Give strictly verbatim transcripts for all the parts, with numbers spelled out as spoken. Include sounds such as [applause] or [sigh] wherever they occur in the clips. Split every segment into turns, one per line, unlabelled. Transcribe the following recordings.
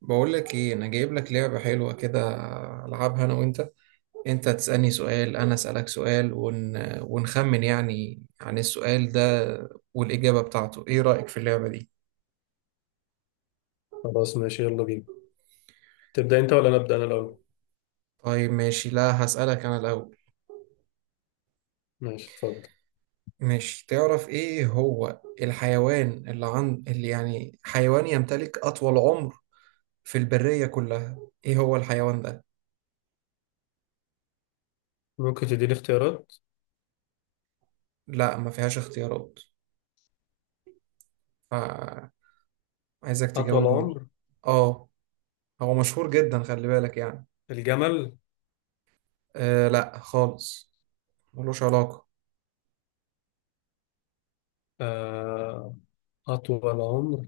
بقول لك ايه، انا جايب لك لعبة حلوة كده. العبها انا وانت. انت تسألني سؤال، انا اسألك سؤال، ون... ونخمن يعني عن السؤال ده والإجابة بتاعته. ايه رأيك في اللعبة دي؟
خلاص ماشي، يلا بينا. تبدأ انت ولا نبدأ انا الاول؟
طيب ماشي، لا هسألك انا الاول.
ماشي، اتفضل.
ماشي، تعرف ايه هو الحيوان اللي عند اللي يعني حيوان يمتلك اطول عمر في البرية كلها؟ ايه هو الحيوان ده؟
ممكن تديني اختيارات.
لا، ما فيهاش اختيارات، فعايزك
اطول
تجاوبني.
عمر.
اه، هو مشهور جدا، خلي بالك يعني
الجمل.
آه لا خالص، ملوش علاقة.
آه، اطول عمر.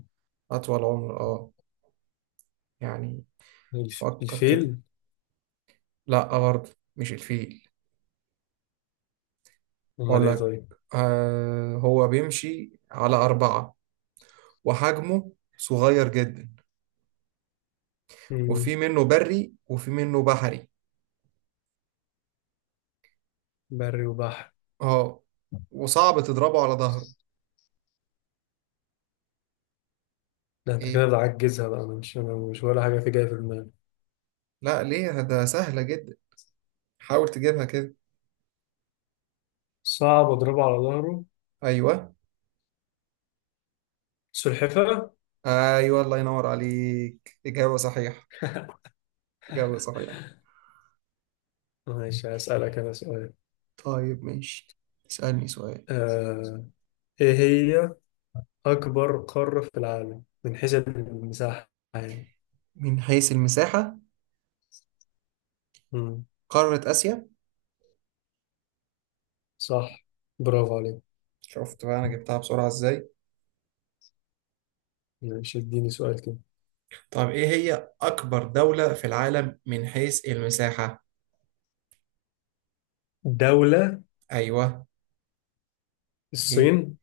أطول عمر، اه يعني
الف-
فكر
الفيل.
كده. لا برضه، مش الفيل.
امال
أقول
ايه
لك،
طيب؟
آه، هو بيمشي على أربعة وحجمه صغير جدا،
مم،
وفي منه بري وفي منه بحري.
بري وبحر.
اه، وصعب تضربه على ظهره.
ده انت كده
ايه؟
بتعجزها بقى، أنا مش انا مش ولا حاجة في جاية في دماغي.
لا ليه، ده سهلة جدا، حاول تجيبها كده.
صعب اضربه على ظهره.
أيوه،
سلحفاة.
أيوه، الله ينور عليك، إجابة صحيحة، إجابة صحيحة.
ماشي، هسألك انا سؤال.
طيب ماشي، اسألني سؤال.
آه، ايه هي اكبر قارة في العالم من حيث المساحة يعني.
من حيث المساحة؟
مم،
قارة آسيا.
صح، برافو عليك.
شفت بقى أنا جبتها بسرعة إزاي؟
ماشي، اديني سؤال كده.
طب إيه هي أكبر دولة في العالم من حيث المساحة؟
دولة.
أيوه. إيه؟
الصين.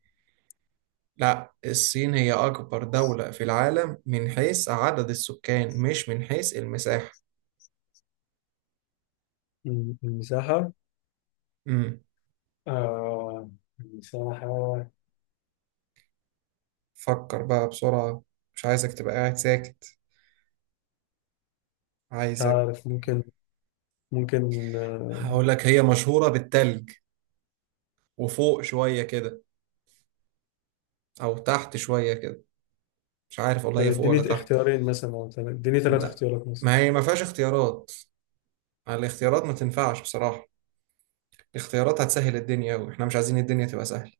لا، الصين هي أكبر دولة في العالم من حيث عدد السكان، مش من حيث المساحة.
م- المساحة.
امم،
آه المساحة.
فكر بقى بسرعة، مش عايزك تبقى قاعد ساكت،
مش
عايزك.
عارف، ممكن ممكن آه.
هقول لك، هي مشهورة بالتلج وفوق شوية كده، أو تحت شوية كده، مش عارف والله
طب
هي فوق ولا
اديني
تحت.
اختيارين مثلا، أو تل- اديني ثلاث
لا،
اختيارات مثلا.
ما هي ما فيهاش اختيارات، الاختيارات ما تنفعش بصراحة، الاختيارات هتسهل الدنيا، واحنا مش عايزين الدنيا تبقى سهلة.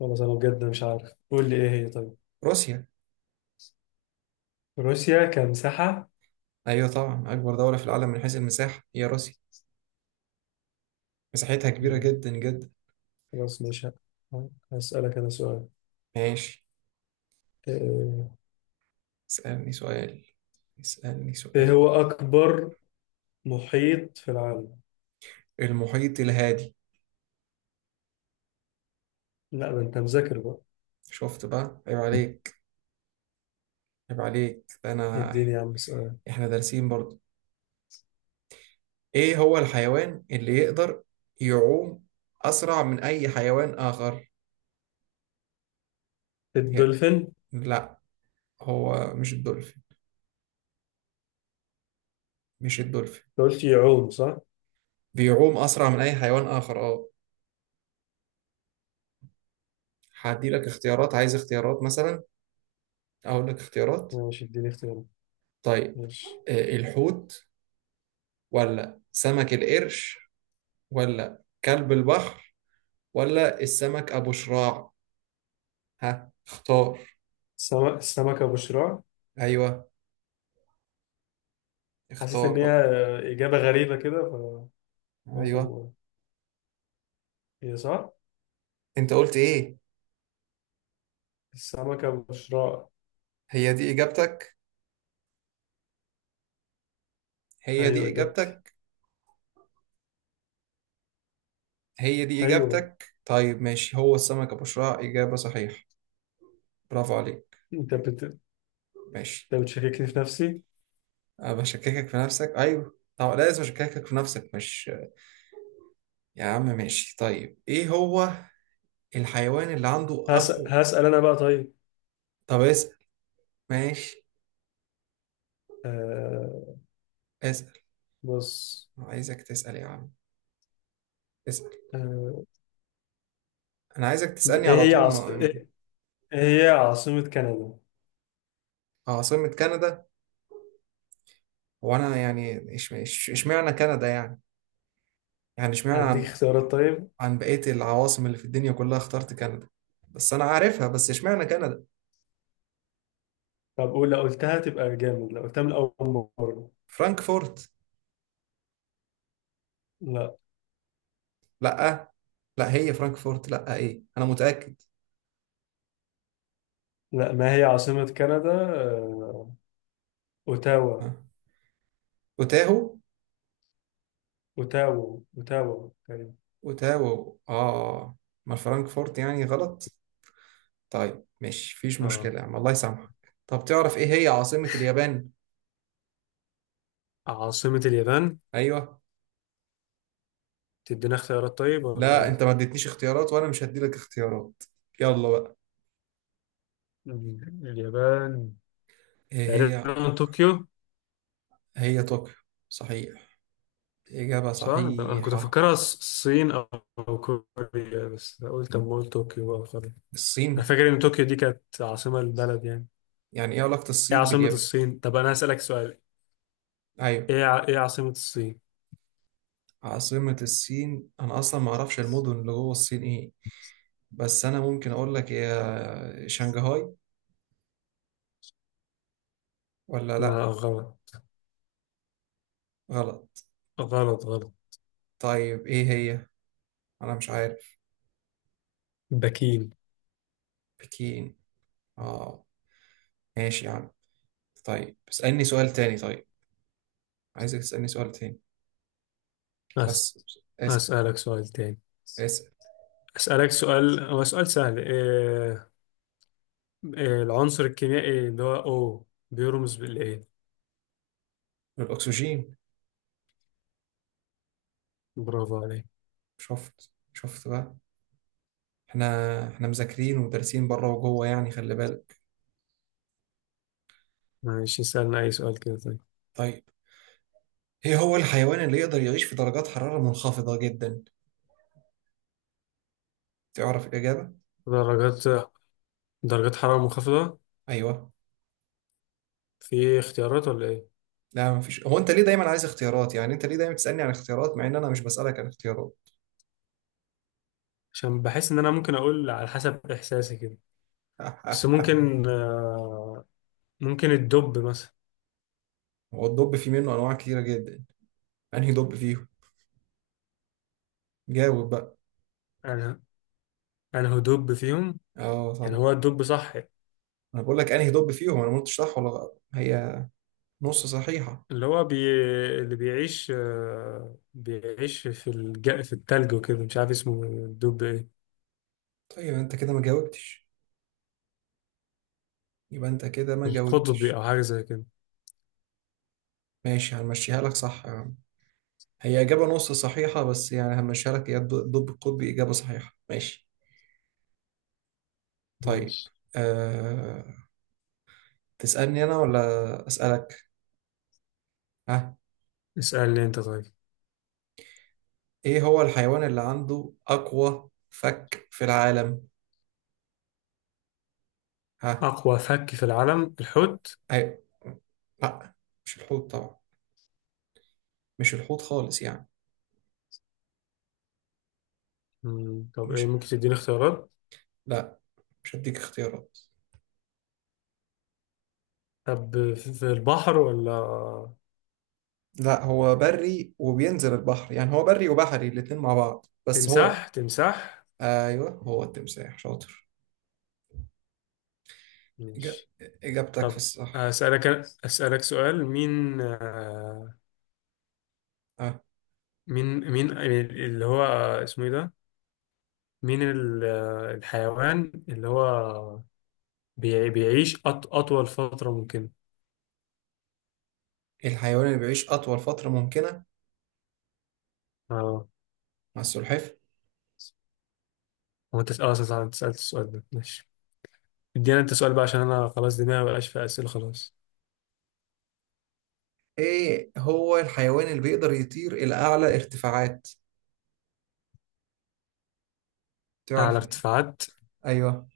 خلاص، أنا بجد مش عارف، قول لي إيه هي طيب.
روسيا.
روسيا كمساحة.
ايوه طبعا، اكبر دولة في العالم من حيث المساحة هي روسيا، مساحتها كبيرة
م،
جدا جدا.
خلاص ماشي. ه- هسألك أنا سؤال.
ماشي،
آه،
اسألني سؤال، اسألني
إيه
سؤال.
هو أكبر محيط في العالم؟
المحيط الهادي.
لا، ده أنت مذاكر بقى.
شفت بقى، عيب عليك، عيب عليك، ده انا،
اديني يا عم سؤال.
احنا دارسين برضو. ايه هو الحيوان اللي يقدر يعوم اسرع من اي حيوان اخر؟ يا-
الدولفين أنت.
لا، هو مش الدولفين، مش الدولفين.
قلت يعوم صح؟
بيعوم اسرع من اي حيوان اخر، اه. هدي لك اختيارات، عايز اختيارات مثلا، اقول لك اختيارات.
ماشي، اديني اختيارات.
طيب،
ماشي.
آه، الحوت، ولا سمك القرش، ولا كلب البحر، ولا السمك ابو شراع؟ ها اختار.
السمك السمكة بشراع.
ايوه،
حسيت
اختار
إن هي
بقى.
آه، إجابة غريبة كده، فقلت أما
ايوه،
أقول. هي صح؟
انت قلت ايه؟
السمكة بشراع.
هي دي اجابتك، هي
أيوه،
دي
إجابتي.
اجابتك، هي دي
أيوه.
اجابتك؟ طيب ماشي، هو السمك ابو شراع اجابة صحيحة. برافو عليك.
أنت بت...
ماشي.
أنت بتشككني في نفسي.
أنا بشككك في نفسك، ايوه، طب لازم اشككك في نفسك مش؟ يا عم ماشي. طيب ايه هو الحيوان اللي عنده
هس...
اقوى؟
هسأل أنا بقى طيب.
طب اسأل، ماشي،
آه...
اسأل،
بص.
عايزك تسأل يا عم، اسأل.
آه...
انا عايزك تسألني على
إيه هي
طول
عاص...
ما يعني
إيه إيه هي عاصمة كندا؟
آه، عاصمة كندا؟ وانا يعني إش- إش- اشمعنى كندا يعني؟ يعني اشمعنى
هديك
عن
اختيارات طيب.
عن بقية العواصم اللي في الدنيا كلها اخترت كندا؟ بس انا عارفها، بس اشمعنى كندا.
طب قول، لو قلتها تبقى جامد لو قلتها من أول مرة.
فرانكفورت.
لا.
لا، لا هي فرانكفورت، لا ايه، انا متأكد.
لا، ما هي عاصمة كندا؟ آه... أوتاوا.
ها. اوتاهو،
اوتاوا اوتاوا تقريبا.
اوتاهو اه. ما فرانكفورت يعني غلط. طيب ماشي، مفيش مشكلة
اه.
يا عم، الله يسامحك. طب تعرف ايه هي عاصمة اليابان؟
عاصمة اليابان.
ايوه.
تدينا اختيارات طيب ولا
لا، انت
ايه؟
ما اديتنيش اختيارات، وانا مش هديلك اختيارات، يلا بقى.
مم. اليابان.
ايه هي؟
تقريبا طوكيو.
هي طوكيو، صحيح، إجابة
صح، ده انا كنت
صحيحة.
افكرها الص- الصين او أو كوريا، بس قلت اما اقول طوكيو بقى خلاص. انا
الصين؟
فاكر ان طوكيو دي كانت عاصمة البلد يعني.
يعني ايه علاقة
ايه
الصين
عاصمة
باليابان؟
الصين؟ طب انا هسألك سؤال.
ايوه.
ايه ع... ايه عاصمة الصين؟
عاصمة الصين؟ انا اصلا ما اعرفش المدن اللي جوه الصين ايه، بس انا ممكن اقول لك يا شنغهاي، ولا
لا،
لا؟
غلط.
غلط.
غلط غلط.
طيب ايه هي؟ انا مش عارف.
بكين.
بكين، اه. ماشي يا عم. طيب اسألني سؤال تاني، طيب، عايزك تسألني سؤال تاني،
أس...
بس اسأل،
اسألك سؤال تاني.
اسأل.
اسألك سؤال، هو سؤال سهل. إيه، آه، العنصر الكيميائي اللي هو أو بيرمز بالإيه؟
الأكسجين.
برافو عليك.
شفت، شفت بقى، احنا احنا مذاكرين ودارسين بره وجوه، يعني خلي بالك.
ماشي، سألنا أي سؤال كده طيب.
طيب، ايه هو الحيوان اللي يقدر يعيش في درجات حرارة منخفضة جدا؟ تعرف الإجابة؟
درجات درجات حرارة منخفضة.
أيوه.
في اختيارات ولا إيه؟
لا مفيش، هو أنت ليه دايما عايز اختيارات يعني؟ أنت ليه دايما تسألني عن اختيارات مع إن أنا مش بسألك عن اختيارات؟
عشان بحس إن أنا ممكن أقول على حسب إحساسي كده. بس
[laughs]
ممكن آه، ممكن الدب مثلا.
هو الدب فيه منه أنواع كتيرة جدا، أنهي دب فيهم؟ جاوب بقى.
أنا أنا هو دب فيهم.
اه
يعني
طبعا.
هو الدب صح.
انا بقول لك انهي دب فيهم، انا ما قلتش صح ولا غلط، هي نص صحيحة.
اللي هو بي... اللي بيعيش آه، بيعيش في الج... في التلج وكده، مش عارف اسمه الدب إيه.
طيب انت كده ما جاوبتش، يبقى انت كده ما
القطبي أو
جاوبتش.
حاجة زي كده.
ماشي، هنمشيها لك، صح يا عم، هي إجابة نص صحيحة، بس يعني هنمشيها لك، هي الد- الدب القطبي إجابة صحيحة، ماشي. طيب،
ماشي،
أه... تسألني أنا ولا أسألك؟ ها.
اسألني أنت طيب.
إيه هو الحيوان اللي عنده أقوى فك في العالم؟ ها.
أقوى فك في العالم، الحوت.
أيوة. لا، مش الحوت طبعا، مش الحوت خالص يعني.
مم، طب إيه،
مش
ممكن تديني اختيارات.
لا مش هديك اختيارات.
طب في في البحر ولا.
لا، هو بري وبينزل البحر، يعني هو بري وبحري الاتنين مع بعض، بس هو.
تمساح تمساح.
ايوه، هو التمساح شاطر. إجا-
ماشي.
اجابتك في
طب
الصح.
أسألك أسألك سؤال. مين آه،
اه،
مين مين اللي هو آه، اسمه إيه ده. مين ال- آه، الحيوان اللي هو بيع- بيعيش أط- أطول فترة ممكن.
الحيوان اللي بيعيش اطول فترة ممكنة
اه.
مع السلحفاة.
هو انت اه صح، انت سألت السؤال ده ماشي. ادينا انت سؤال بقى، عشان انا خلاص دماغي مبقاش في اسئله خلاص.
ايه هو الحيوان اللي بيقدر يطير الى اعلى ارتفاعات؟
اعلى
تعرف؟
ارتفاعات.
ايوه.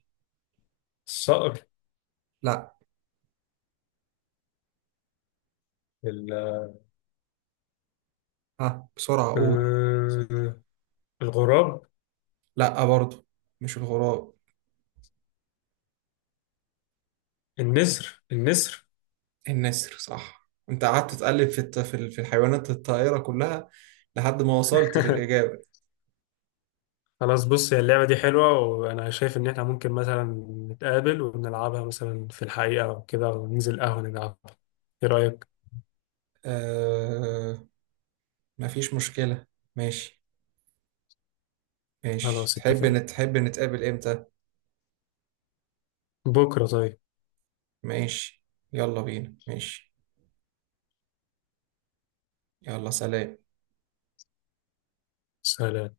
الصقر.
لا.
ال-
ها بسرعة قول.
آه، الغراب.
لا برضو، مش الغراب.
النسر النسر.
النسر صح، انت قعدت تقلب في الت- في ال- في الحيوانات الطائرة كلها لحد ما وصلت
[laughs]
للإجابة.
خلاص، بص، هي اللعبة دي حلوة، وأنا شايف إن إحنا ممكن مثلا نتقابل ونلعبها مثلا في الحقيقة أو كده وننزل قهوة نلعبها. إيه رأيك؟
آه. مفيش مشكلة، ماشي، ماشي.
خلاص،
تحب
اتفقنا.
نت- تحب نتقابل امتى؟
بكرة طيب.
ماشي، يلا بينا، ماشي، يلا سلام.
سلام.